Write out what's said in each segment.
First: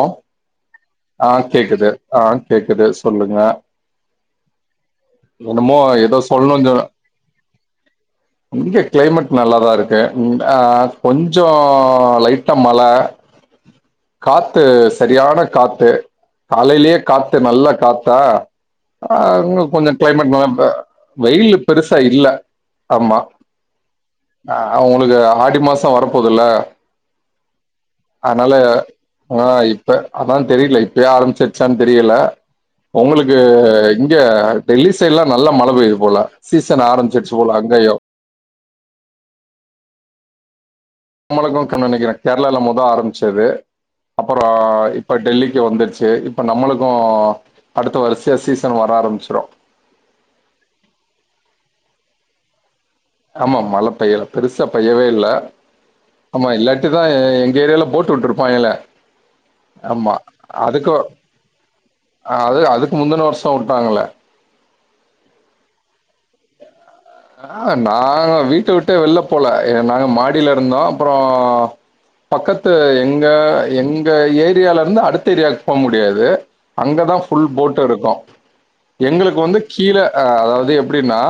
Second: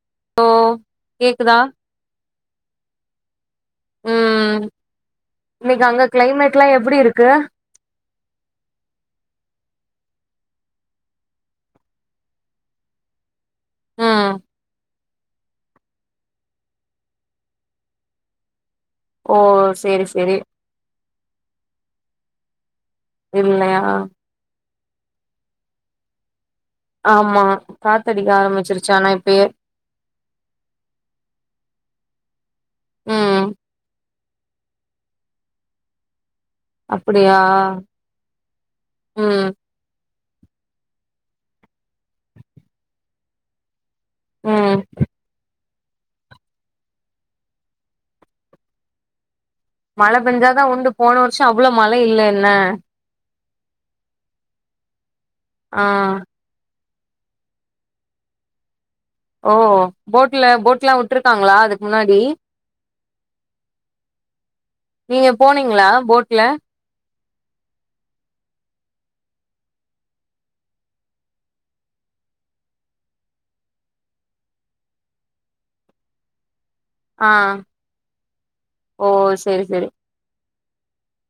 ஓ ஆ கேக்குதா கேக்குது ஆ கேக்குது சொல்லுங்க ம் என்னமோ இன்னைக்கு அங்க ஏதோ கிளைமேட்லா சொல்லணுன் சொ எப்புடி இருக்கு இங்க கிளைமேட் நல்லாதா இருக்கு கொஞ்சோ லைட்டா மழ ம் காத்து சரியான காத் து காலயிலே காத்து நல்ல காத்தா ஆ ஓ அங்க கொஞ்ச சேரி கிளைமேட் சேரி மாறுப்ப வெயிலு பெருசா இல்ல ஆமா இல்லயா அ உங்களுக்கு ஆடி மாச வரப்போதுல்ல ஆமா காத்தடிக்க அதனால ஆரம்பிச்சிருச்சு ஆனா ஆ இப்பயே இப்ப அதா தெரியல இப்பயே ஆரம்பிச்சிருச்சான் தெரியில ஒங்களுக்கு ம் இங்க டெல்லி சைட்லா நல்லா மழ பெய்யுது போல சீசன் ஆரம்பிச்சுருச்சு அப்டியா போல அங்கயு ம் நம்மளுக்கு [unintelligible] நெனைக்கிறே கேர்ளால மொத ஆரம்பிச்சது அப்புற ம் இப்ப டெல்லிக்கு வந்துருச்சு இப்ப நம்மளுக்கு அடுத்த வருசயா சீசன் வர ஆரம்பிச்சிரு மழ பேஞ்சாதா உண்டு போன வருஷ அவ்ளோ மழ இல்ல என்ன ஆமா மழ பெய்யல பெருசா பெய்யவே இல்ல ஆ ஆமா இல்லாட்டிதா எங்க ஏரியால போட்டு விட்டுருப்பாங்கலே ஓ போட்ல போட்லா விட்ருக்காங்களா இதுக்கு முன்னாடி அது அதுக்கு முந்தின வருஷம் விட்டாங்கல்ல. நீங்க போனீங்களா போட்ல ஆ நா வீட்ட விட்டே வெளில போல நாங்க மாடியில இருந்தோ அப்புற பக்கத்து எங்க எங்க ஏரியால இருந்து அடுத்த ஏரியாக்கு போக முடியாது அங்க தா ஆ ஃபுல் போட்டு இருக்கு ஓ எங்களுக்கு வந்து சேரி சேரி கீழ அதாவது எப்டின்னா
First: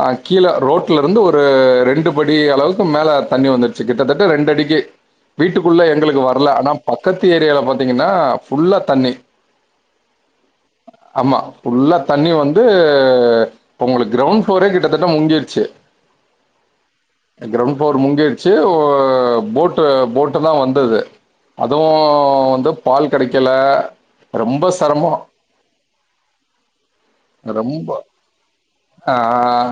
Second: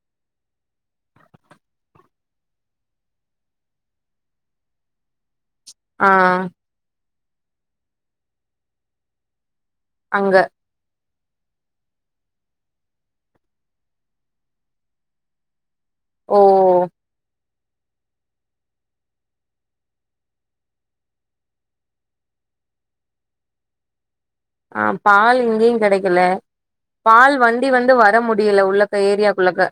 ஆ கீழ ரோட்ல இருந்து ஒரு ரெண்டு படி அளவுக்கு மேல தண்ணி வந்துருச்சு கிட்டத்தட்ட ரெண்டு அடிக்கு வீட்டுக்குள்ள ஆ எங்களுக்கு வர்ல ஆனா பக்கத்து ஏரியால பாத்தீங்கன்னா ஃபுல்லா தண்ணி அங்க ஆமா ஃபுல்லா தண்ணி வந்து உங்களுக்கு கிரவுண்ட் ஃப்ளோரே கிட்ட தட்ட முங்கிச்சு ஓ க்ரௌண்ட் ஃப்ளோர் முங்கிச்சு போட்டு போட்டு தா வந்தது அதுவு வந்து பால் கெடைக்கல ஆ பால் இங்கயு கெடைக்கல பால் வண்டி ரொம்ப வந்து வர முடியல உள்ளக்க ஏரியாக்குள்ளக்க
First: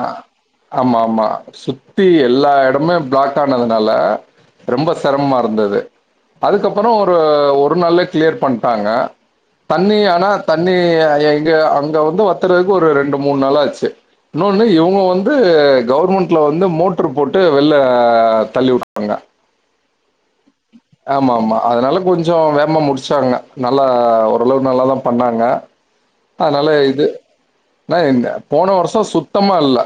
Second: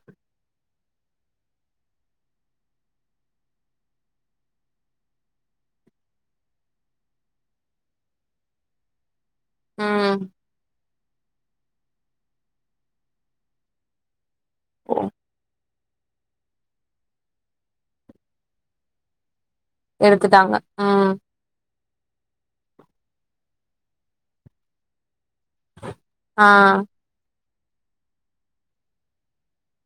ஆமா ஆமா சுத்தி எல்லா எடமே பிளாக் ஆனதுனால ரொம்ப செரமமா இருந்தது அதுக்கப்புறோ ஒரு ஒரு நாள்ளையே கிளியர் பண்டாங்க தண்ணி ம் ஆனா தண்ணி இங்க அங்க வந்து வத்துறதுக்கு ஒரு ரெண்டு மூணு நாள் ஆச்சு இன்னொன்னு இவங்க வந்து கவர்மெண்ட்ல வந்து மோட்ரு போட்டு வெள்ல தள்ளி வுட்டாங்க எடுத்துட்டாங்க ம் ஆமா ஆமா அதனால கொஞ்ச வேமா முடிச்சாங்க நல்லா ஓரளவு நல்லாதா பண்ணாங்க ஆ அதுனால இது ஆனா என் போன வருஷ சுத்தமா இல்ல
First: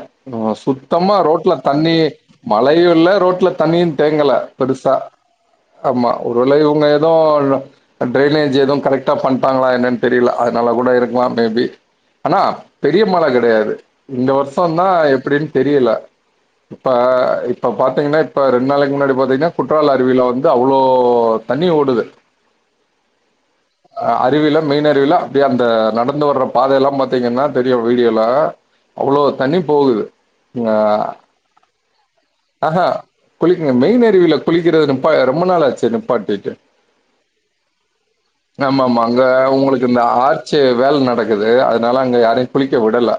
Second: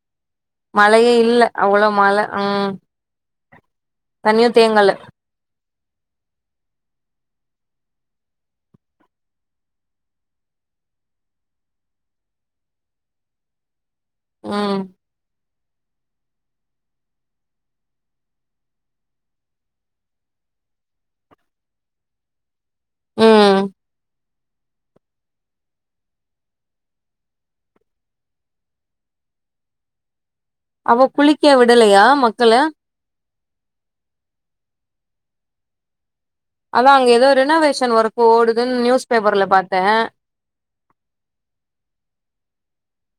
மழையே சுத்தமா இல்ல ரோட்ல அவ்ளோ தண்ணி மழ ம் மழையு இல்ல ரோட்ல தண்ணியு தேங்கல தண்ணியு தேங்கல பெருசா ஆமா ஒருவேள இவங்க ஏதோ டிரைனேஜ் எதுவு கரெக்டா பண்ட்டாங்களா என்னன்னு தெரில அதுனாலா கூட இருக்கலா மேபி ஆனா பெரிய மழ கெடையாது இந்த வருஷோ ம் தா எப்டின்னு தெரியல இப்ப இப்ப பாத்தீங்கன்னா இப்ப ரெண்டு நாளைக்கு முன்னாடி பாத்தீங்கன்னா குற்றால அரு வில வந்து அவ்ளோ தண்ணி ஓடுது ம் அ அறிவில மெய்ன் அறிவில அப்டி அந்த நடந்து வர்ற பாதை எல்லா பாத்தீங்கன்னா தெரியு வீடியோல அவ்ளோ தண்ணி போகுது ஆ, அவ குளிக்க விடலையா மக்கள குளிக்கங்க மெயின் அருவில குளிக்கிறது நிப்பா ரொம்ப நாள் ஆச்சே நிப்பாட்டிட்டு அதா அங்க ஏதோ ரினோவேஷன் ஒர்க் ஓடுதுன்னு நியூஸ் பேப்பர்ல பாத்தே ச்சு வேல நடக்குது அதனால அங்க யாரையு குளிக்க விடல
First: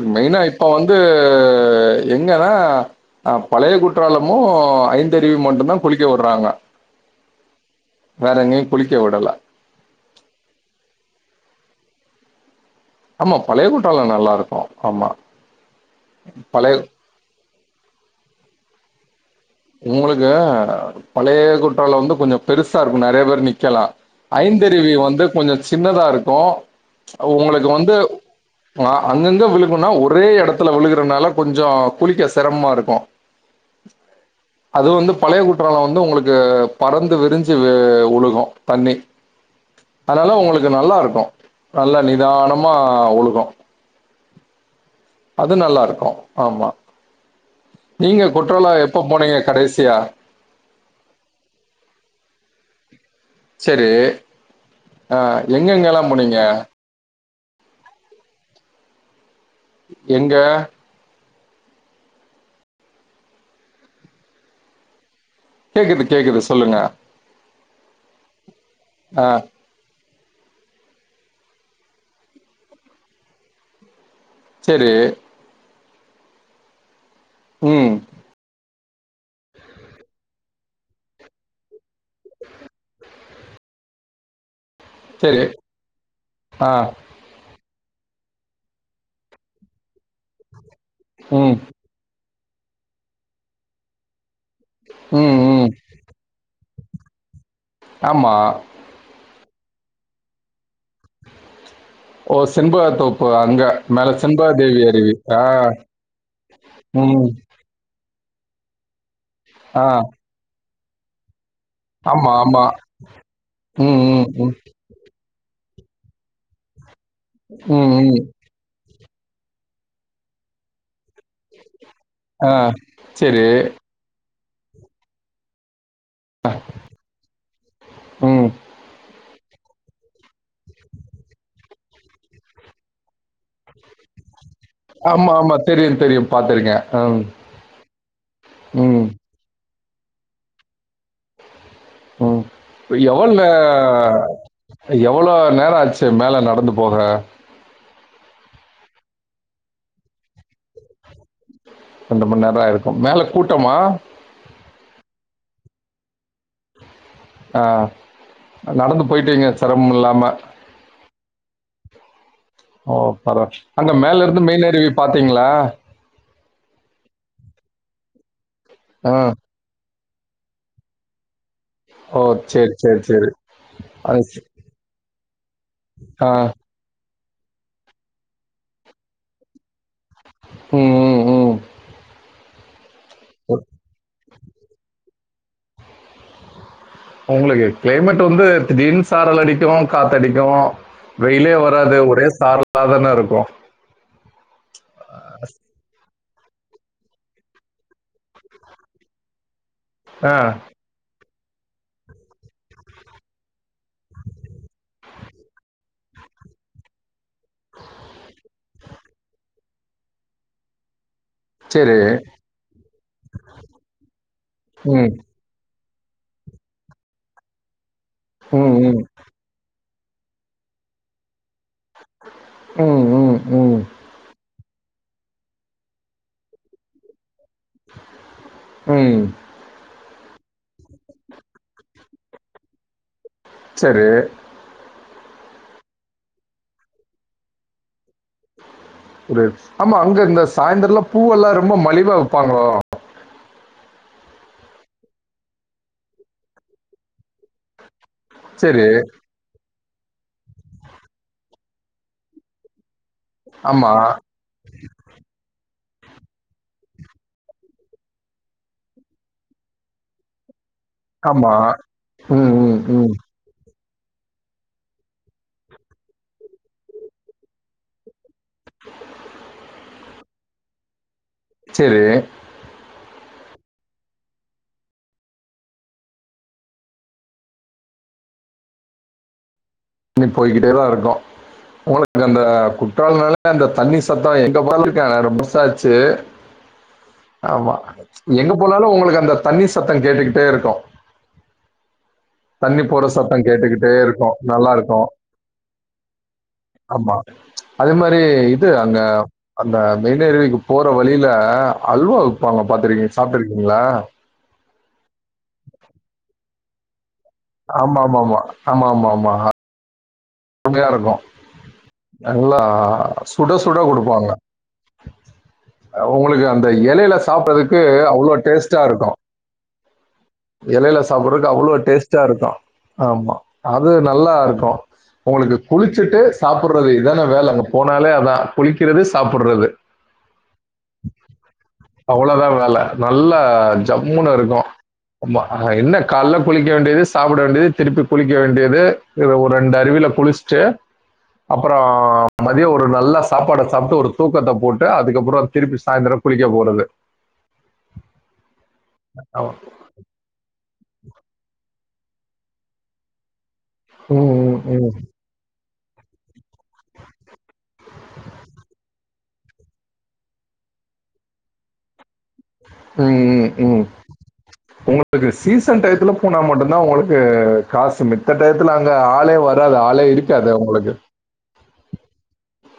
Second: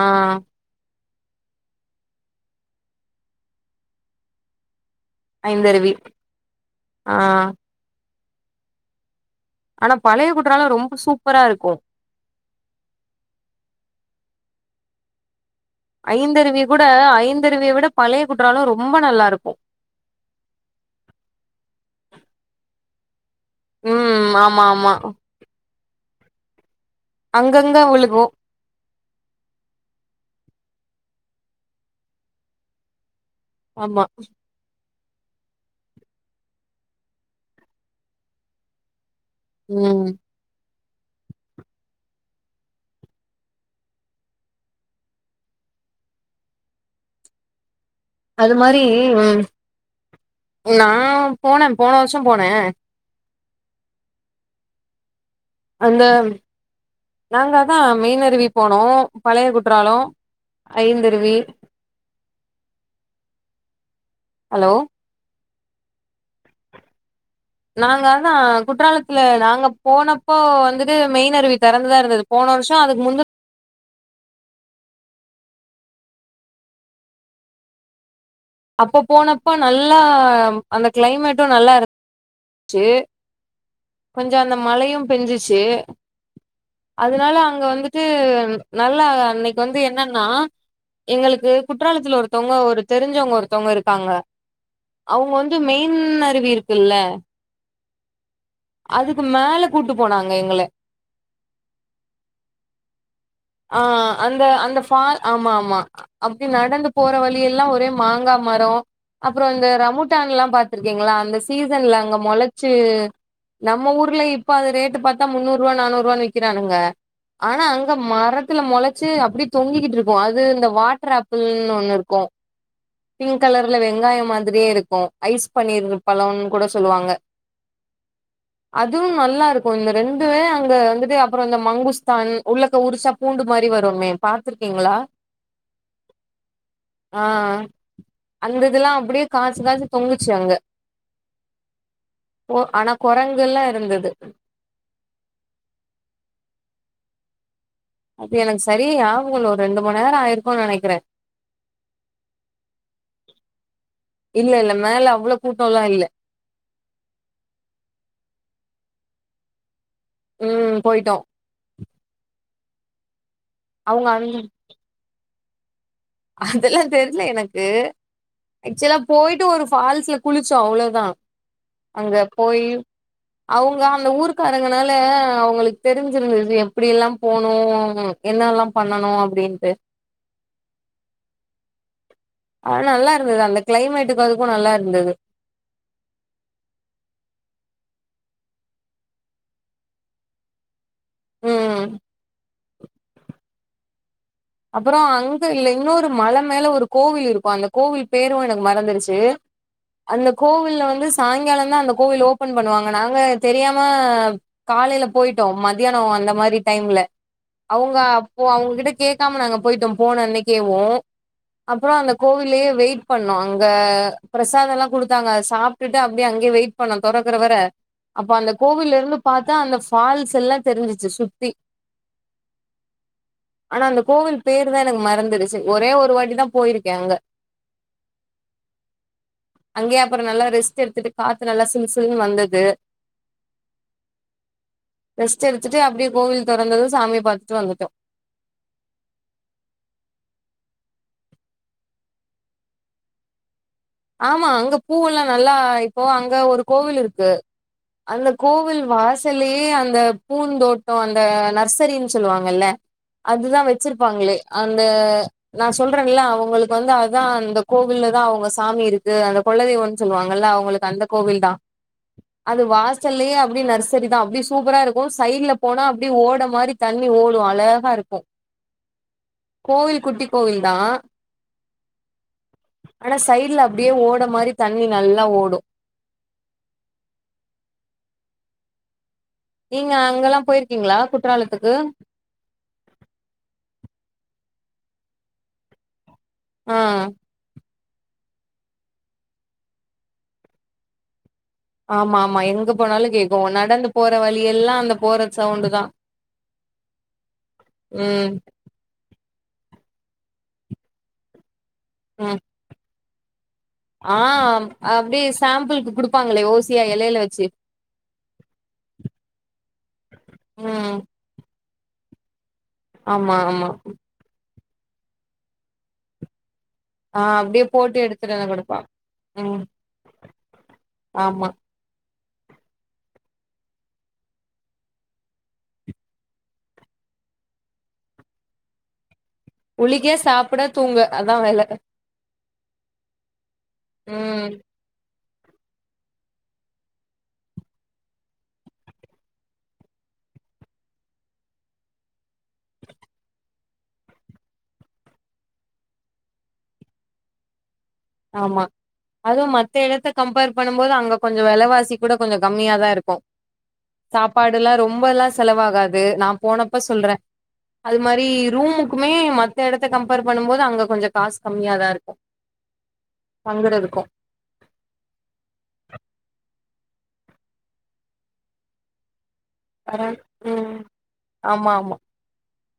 ஆ மெயினா இப் இப்ப வந்து எங்கனா பழைய குற்றாலமு ஐந் தெரிவி மட்டு தா ஐந்தருவி குளிக்க விடுறாங்க ஆ வேற எங்கயு குளிக்க விடல ஆனா பழைய குற்றால ரொம்ப சூப்பரா இருக்கு ஆமா பழைய குற்றால நல்லா இருக்கு ஆமா ஐந்தருவி பழைய கூட ஐந்தருவிய விட பழைய குற்றால ரொம்ப நல்லா இருக்கு உங்களுக்கு பழய குற்றால வந்து கொஞ்ச பெருசா இருக்கு நெறைய பேரு க்கலா ம் ஆமா ஆமா ஐந்தருவி வந்து கொஞ்ச சின்னதா இருக்கு உங்களுக்கு அங்கங்க வந்து விழுகு ஆ அங்கங்க விழுகுனா ஒரே எடத்துல விழுகுறனால கொஞ்சோ குளிக்க செரமமா இருக்கு ஆமா அது வந்து பழைய குற்றால வந்து உங்களுக்கு பறந்து விரிஞ்சு வுழுகு தண்ணி ம் அதனால உங்களுக்கு நல்லா இருக்கு நல்லா நிதானமா வுழுகு அது நல்லா இருக்கு ஆமா நீங்க அது குற்றால மாரி எப்ப ம் போனீங்க கடைசியா நா போனே போன வருஷோ போனே சரி ஆ எங்கங்க அந்த எல்லா போனீங்க நாங்க அதா மெயின் அருவி போனோ பழைய குற்றாலோ எங்க ஐந்தருவி ஹலோ கேக்குது கேக்குது சொல்லுங்க நாங்க அதா குற்றாலத்துல ஆ நாங்கப் போனப்போ வந்துட்டு மெயின் அருவி தெறந்துதா இருந்தது போன வருஷோ அதுக்கு முந்து செரி ம் அப்ப போனப்ப நல்லா அந்த கிளைமேட்டு நல்லா இருக் ச்சி கொஞ்சோ அந்த மழையு சரி. பெஞ்சுச்சு அது ஆ. அதனால அங்க வந்துட்டு நல்லா அன்னைக்கு வந்து என்னன்னா எங்களுக்கு ம். குற்றாலத்தல்ல ஒருத்தொவுங்க ஒரு தெரிஞ்சவுங்க ஒருத்தவுங்க இருக்காங்க அவுங்க ம். வந் து ம். மெயின் அருவி இருக்குல்ல ஆமா அதுக்கு மேல கூட்டு போனாங்க எங்கள ஓ! செண்பக தோப்பு அங்க. ஆ மேல அந்த செண்பக அந்த தேவி ஃபா அருவி. ஆ. ஆமா ஆமா அப்டி நடந்து போற ம். வழி எல்லா ஒரே மாங்கா மரம் அப்புற இந்த ஆ. ரமுட்டான் எல்லா பாத்துருக்கீங்களா அந்த சீசன்ல அங்க ஆமா, ஆமா. முளச்சு நம்ம ம். ஊர்ல ம். இப்ப அது ரேட்டு பா முன்னூறு ரூபா நானூறு ரூபான்னு விக்கிறானுங்க ஆனா ம். அங்க ம். ம். மரத்து த்துல முளச்சு அப்டி தொங்கிக்கிட்டு இருக்கு அது இந்த வாட்டர் ஆப்பிள்னு ஒண்ணு இருக் கு ஆ. பிங்க் சரி. கலர்ல வெங்காயம் மா திரி இருக்கும் ஐஸ் பன்னீர் பழம் கூட சொல்லுவாங்க ம். அதுவு நல்லா இருக்கு இந்த ரெண்டுமே அங்க வந்துட்டு அப்புறோ இந்த மங்குஸ்தான் உள்ளக்க உறுச்சா பூண்டு மாரி வருமே பாத்துருக்கீங்களா ஆமா, ஆமா. தெரியும், தெரியும். பார்த்துருக்கேன். ம். ஆ அந்த இதுல்லா ம். அப்டியே காச்சு காச்சு தொங்குச்சு அங்க உம் ஓ ஆனா இப்ப எவ்ளோங்க கொரங்குல்லா இருந்தது எவ்ளோ நேரம் ஆச்சு மேல நடந்து போக அப்ப எனக்கு சரியா நியாபகம் இல்ல ஒரு ரெண்டு மண் நேரம் ஆயிருக்கும் நினைக்கிற ரெண்டு மண் நேரம் ஆயிருக்கும் மேல கூட்டமா இல்ல இல்ல மேல அவ்ளோ கூட்டோல்லா இல்ல ஆ நடந்து போயிட்டீங்க சிரமம் இல்லாம ம் போயிட்டோ ஓ பரவ அங்க அவங்க மேல அந்த இருந்து மெயின் அருவி பாத்தீங்களா அதெல்லா தெரில எனக்கு ஆக்சுவலா ஆ. போயிட்டு ஒரு ஃபால்ஸ்ல குளிச்சோ அவ்வளோ தா ஓ சேரி சேரி சேரி அவுங்க அந்த ஊருக்காரங்கனால அவுங்களுக்கு ஆ. தெரிஞ்சிருந்தது எப்டி எல்லா போனு என்னெல்லா பண்ணனும் அப்டின்ட்டு உம் உம் உம் அ நல்லா இருந்தது அந்த கிளைமேட்டுக்கு அதுக்கு நல்லா இருந்தது உங்களுக்கு கிளைமேட் வந்து திடீர்னு சாரல் அடிக்கு காத்தடிக்கு வெயிலே ம் வராது ஒரே சாரலா தான இருக்கும் அப்புறோ அங்க இல்ல இன்னொரு மல மேல ஒரு கோவில் இருக்கும் அந்த கோவில் பேரும் எனக்கு மறந்துருச்சு அந்த ஆ. கோவில்ல வந்து சாயங்காலம் தா அந்த கோவில் ஓபன் பண்ணுவாங்க நாங்க தெரியாம காலையில போயிட்டோம் மதியானம் அந்த மாதிரி டைம்ல அவுங்க அப்ப அவுங்ககிட்ட கே க்காம நாங்க போயிட்டோம் போன அன்னைக்கேவு அப்புறோ சரி. அந்த கோவில்லயே வெயிட் பண்ணோ அங்க பிரசாதம் எல்லா ம். குடுத்தாங்க அத சாப் ட்டுட்டு அப்டியே அங்கே வெயிட் பண்ணோ துறக்கற வர அப்ப அந்த ம், கோவில்ல ம். இருந்து பாத்தா அந்த ஃபால்ஸ் எல்லா தெரிஞ்சிச்சு சுத்தி உம் உம் உம் ஆனா அந்த கோவில் பேரு தா எனக்கு மறந்துருச்சு ஒரே ஒரு வாட்டி தா போயிருக்க அங்க உம் அங்கயே அப்புறோ நல்லா ரெஸ்ட் எடுத்துட்டு காத்து நல்லா சிலு சிலுன் வந்தது செரி ரெஸ்ட்டு எடுத்துட்டு அப்டியே கோவில் தொறந்தது சாமிய பாத்துட்டு வந்துட்டோ குடு ஆமா அங்க இந்த சாயந்தரல்லா பூவெல்லா ரொம்ப மலிவா விப்பாங்களோ ஆமா அங்க பூவெல்லா நல்லா இப்போ அங்க ஒரு கோவில் இருக்கு அந்த கோவில் சரி. வாச சல்லையே அந்த பூ தோட்டோ அந்த நர்சரின்னு சொல்லுவாங்கல்ல அதுதா ஆமா, வெச்சிருப்பாங்களே அந்த நா சொல்றன்ல அவுங்களுக்கு வந்து அதா அந்த கோவில்ல தா அவுங்க சாமி இருக்கு அந்த கொலதெய்வோன்னு சொல்லுவாங்கல்ல அவுங்களுக்கு அந்த கோவில் தா ஆமா. ம், அது ம், ம். வாசல்லையே அப்டி நர்சரி தா அப்டி சூப்பரா இருக்கு சைட்ல போனா அப்டியே ஓட மாரி தண்ணி ஓடு அழகா இருக்கு கோவில் குட்டி கோவில் தா செரி ஆனா சைட்ல அப்டியே ஓட மாரி தண்ணி நல்லா ஓடு நீங்க அங்கல்லா போயிருக்கீங்களா குற்றாலத்துக்கு அது அந்த குற்றாலோனால அந்த தண்ணி சத்தோ எங்க போனாலு கேக்கு ஆனா ரொம்ப வருஷோ ஆச்சு ஆ ஆமா எங்க போனாலு உங்களுக்கு அந்த தண்ணி சத்தோ கேட்டுக்கிட்டே இருக்கு ஆமா ஆமா எங்க போனாலு போற கேக்கு சத்தம் கேட்டுக்கிட்டே நடந்து போற இருக்கும் வழி நல்லா எல்லா அந்த இருக்கும் போற சவுண்டு தா ஆமா அதே மாரி ம் இது அங்க அந்த மெயின்னருவிக்கு போற வழில அல்வா ம் விப்பாங்க பாத்துக்கீங் சாப்டிருக்கீங்களா ஆ அப்டியே சாம்பிளுக்கு குடுப்பாங்களே ஓசியா எலையில வெச்சு ஆமா ஆமா ஆமா ஆமா ஆமா ஆமா செமையா ம் இருக்கு நல்லா ஆமா சுட ஆமா சுட குடுப்பாங்க உங்களுக்கு அந்த எலையில ஆ அப்டியே சாப்பட்றதுக்கு போட்டு அவ்ளோ எடுத்துட்டு வந்து குடுப்பா டேஸ்டா இருக்கு ம் எலையில ஆமா சாப்பட்றக்கு அவ்ளோ டேஸ்டா இருக்கு ஆமா அது நல்லா இருக்கு உங்களுக்கு குளிச்சிட்டு சாப்புட்றது இத்தானே வேல அங்க போனாலே அதா குளிக்கிறது சாப்புட்றது குளிக்க சாப்புட அவ்ளோதா வேல நல்லா ஜம்முனு ம் இருக்கு ஆமா ஆ ஹா என்ன கால்ல குளிக்க வேண்டிது சாப்பூட வேண்டிது திருப்பி குளிக்க வேண்டிது இதுல ஒரு ரெண்டு அருவில குளிச்சிட்டு அப்றோ மதியோ ஒரு நல்ல சாப்பாட சாப்புட்டு ஒரு தூக்கத்த போட்டு அதுக்கப்றோ திருப்பி சாய்ந்திரோ குளிக்க போறது ஆமா அதுவு ஆமா. மத்த எடைத்த கம்பேர் பண்ணும் போது அங்க கொஞ்சோ வேலவாசி கூடோ கொஞ்சோ கம்மியா தா இருக்கு ம், ம், சாப்பாடுலா ம். ரொம்பல்லா செலவாகாது நா போனப்ப சொல்றே அது மாரி ரூமுக்குமே மத்த எடத்த கம்பேர் பண்ணும் போது அங்க கொஞ்சோ காசு கம்மியா தா இருக்கு ம் ம் ம் தங்குறதுக்கு [inaudible] உங்களுக்கு சீசன் டையத்துலா போனா மட்டு தா உங்களுக்கு காசு மித்த டையத்துலா அங்க ஆளே வர வராது ஆளே பரவால் இருக்காது ம் உங்களுக்கு ஆமா ஆமா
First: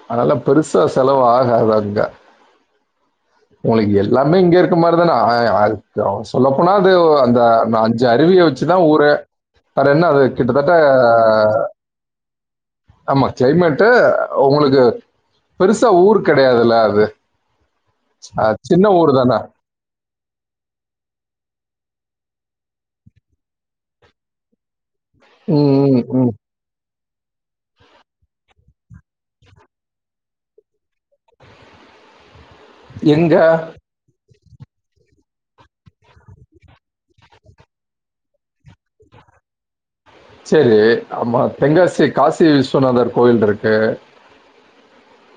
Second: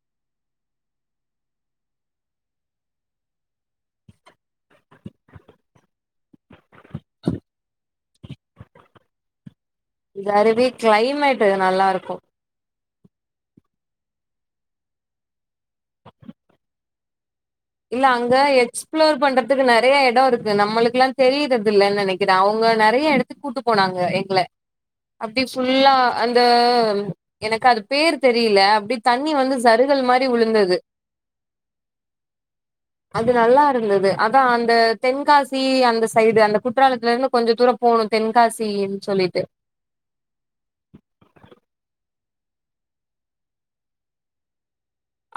அதனால பெருசா செலவு ஆகாது அங்க உங்களுக்கு எல்லாமே இங்க இருக்க மாரிதானே அ அது சொல்லப்போனா அது ஒ அந்த நா அஞ்சு அருவிய வெச்சு வெச்சி தா ஊரு வேற என்ன அது இது அருவி கிட்டத்தட்ட கிளைமேட் நல்லா இருக்கு ஆமா கிளைமேட்டு ஒங்ளுக்கு பெருசா ஊர் கெடயாதுல்ல அது இல்ல அங்க அஹ், சின்ன ஊர் எக்ஸ்ப்ளோர் தானே பண்றதுக்கு நறைய எடோரு க்கு நம்மளுக்கல்லா தெரிறதில்லன் நெனக்கிறே அவுங்க நறைய எடத்துக்கு கூட்டு போனாங்க எங்கள அப்டி ஃபுல்லா ம், ம், ம். அந்த எனக்கு அது பேர் தெரில அப்டி தண்ணி வந்து சருகல் மாரி வுழுந்தது அது எங்க நல்லாருந்தது அதா அந்த தென்காசி அந்த சைடு அந்த குற்றாலத்துலந்து கொஞ்சோ தூரோ போணு தென்காசின் சொல்லிட்டு சேரி ஆமா தென்காசி காசி விஸ்வநாதர் கோயில்ருக்கு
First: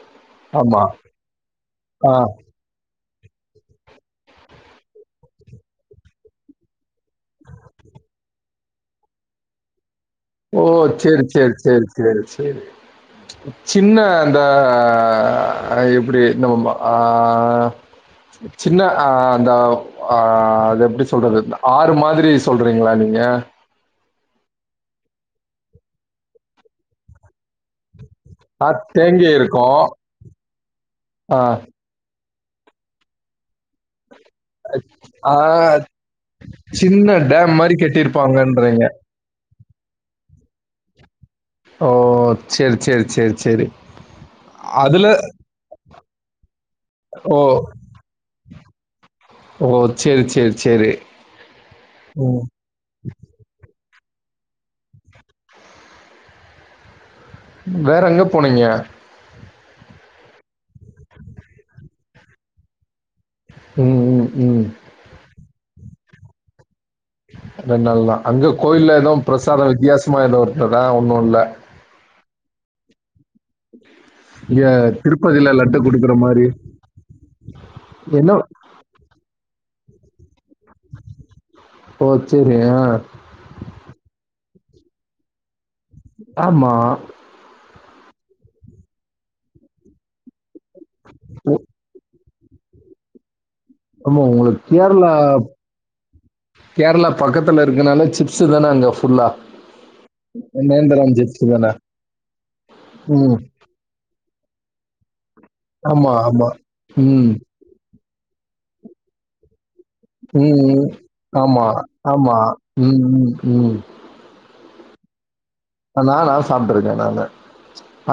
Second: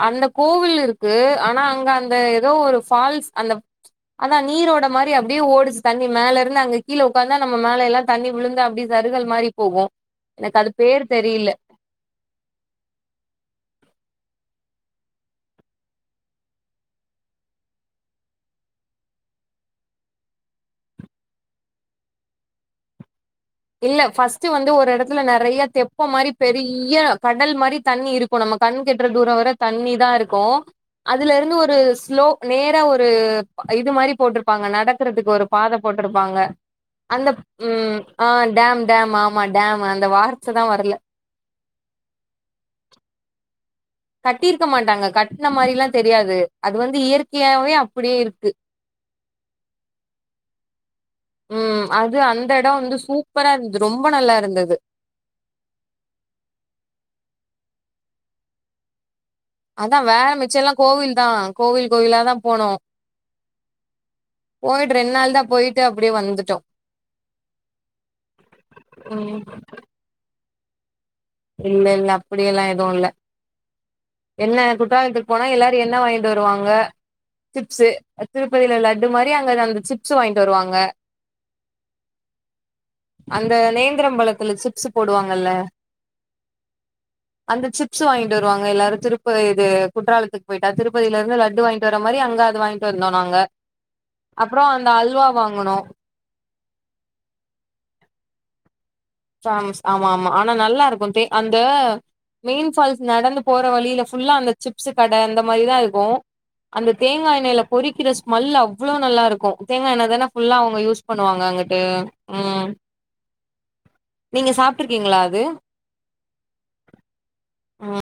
அந்த கோவில் ஆமா இருக்கு ஆனா அங்க ஆ அந்த ஏதோ ஒரு ஃபால்ஸ் அந்த அதா நீரோட மாரி அப்டியே ஓடுச்சு தண்ணி மேலருந்து அங்க கீழ ஒக்காந்தா நம்ம மேலயெல்லா தண்ணி விழுந்து அப்டி சருகல் மாரி போகு எனக்கது பேர் தெரில சேரி சேரி சின்ன அந்த எப்டி நம்ம ம ஆ சின்ன ஆ அந்த ஆ அது எப்டி சொல்றது ஆறு மாதிரி சொல்றீங்ளா நீங்க இல்ல ஃபர்ஸ்ட்டு வந்து ஒரு எடத்துல நறைய தெப்போ மாரி பெரிய கடல் மாரி தண்ணி இருக்கு நம்ம ஆ கண் கெட்ற தேங்கி தூரோ வர இருக்கும். தண்ணி தாருக்கு ஆ, அதுலருந்து ஒரு ஸ்லோ நேரா ஒரு இது மாரி போட்ருப் பாங்க நடக்கறதுக்கு ஆ ஒரு பாத போட்ருப்பாங்க சின்ன அந்த டேம் மாரி ம் கட்டியிருப்பாங்கன்றீங்க. ஆமா ஆமா டேம்மு அந்த வார்த்த தா வரல ஓ சேர் சேர் சேரி சேரி கட்டியிருக்க மாட்டாங்க கட்ன மாரில்லா தெரியாது அது வந்து ஓ! இயற்கையாவே அப்டியே இருக்கு ஓ சேரி சேரி சேரி ம் அது அந்த எடோ வந்து சூப்பராருந்து ரொம்ப நல்லாருந்தது வேற எங்க போனீங்க அதா வேற மிச்செல்லா கோவில் தா கோவில் கோவிலா தா போனோ ம் ம் ம் ரெண் நாள் தா போய்ட்டு அப்டியே வந்துட்டோ ரெண் நாள் தா அங்க கோயில்ல எது ம் பிரசாத வித்தியாசமா எது இருந்ததா ஒண்ணுல்ல இல்லெல்ல அப்டியெல்லா எது இல்ல என்ன இங்க குற்றாலத்துக்கு போனா திருப்பதில எல்லாரு லட்டு என்ன குடுக்குற வாய்ன்ட்டு மாரி. வருவாங்க சிப்ஸ்சு என்ன திருப்பதில லட் இது மாரி அங்க அந்த சிப்ஸ்சு வாங்கிட்டு வருவாங்க ஓ சேரி ஆ அந்த நேந்த்ரம் பழத்துல சிப்ஸ்சு போடுவாங்கல்லே ஆமா அந்த சிப்ஸு வாய்ன்ட்டு வருவாங்க எல்லாரு திருப்ப இது குற்றாலத்து போய்ட்டா திருப்பதிலருந்து லட்டு வாய்ன்ட்டு வர மாரி அங்க அது வாய்ன்ட்டு வந்தோ நாங்க ஆமா ஒங்ளுக்கு அப்றோ அந்த கேர்ளா அல்வா வாங்குனோ கேர்ளா பக்கத்திலருக்கனால சிப்ஸ்சு தான அங்க ஃபுல்லா ஃபேமஸ் ஆமாமா ஆனா நல்லாருக்கு நேந்திரம் தே சிப்ஸ் அந்த தானே மெயின் ஃபால்ஸ் ம் நடந்து போ ற வழில ஃபுல்லா அந்த சிப்ஸு கட அந்த மாரிதாருக்கு ஆமா ஆமா அந்த ம் தேங்கா எண்ணய்ல பொறிக்கிற ஸ்மெல் அவ்ளோ நல்லாருக்கு தேங்கா எண்ண தான ஃபுல்லா அவுங்க ம் யூஸ் பண்ணுவாங்க ஆமா அங்குட்டு ஆமா ம் ம் ம் நீங்க சாப்ட்ருக்கீங்ளா அது நானா சாப்ட்ருக்கே நானு அ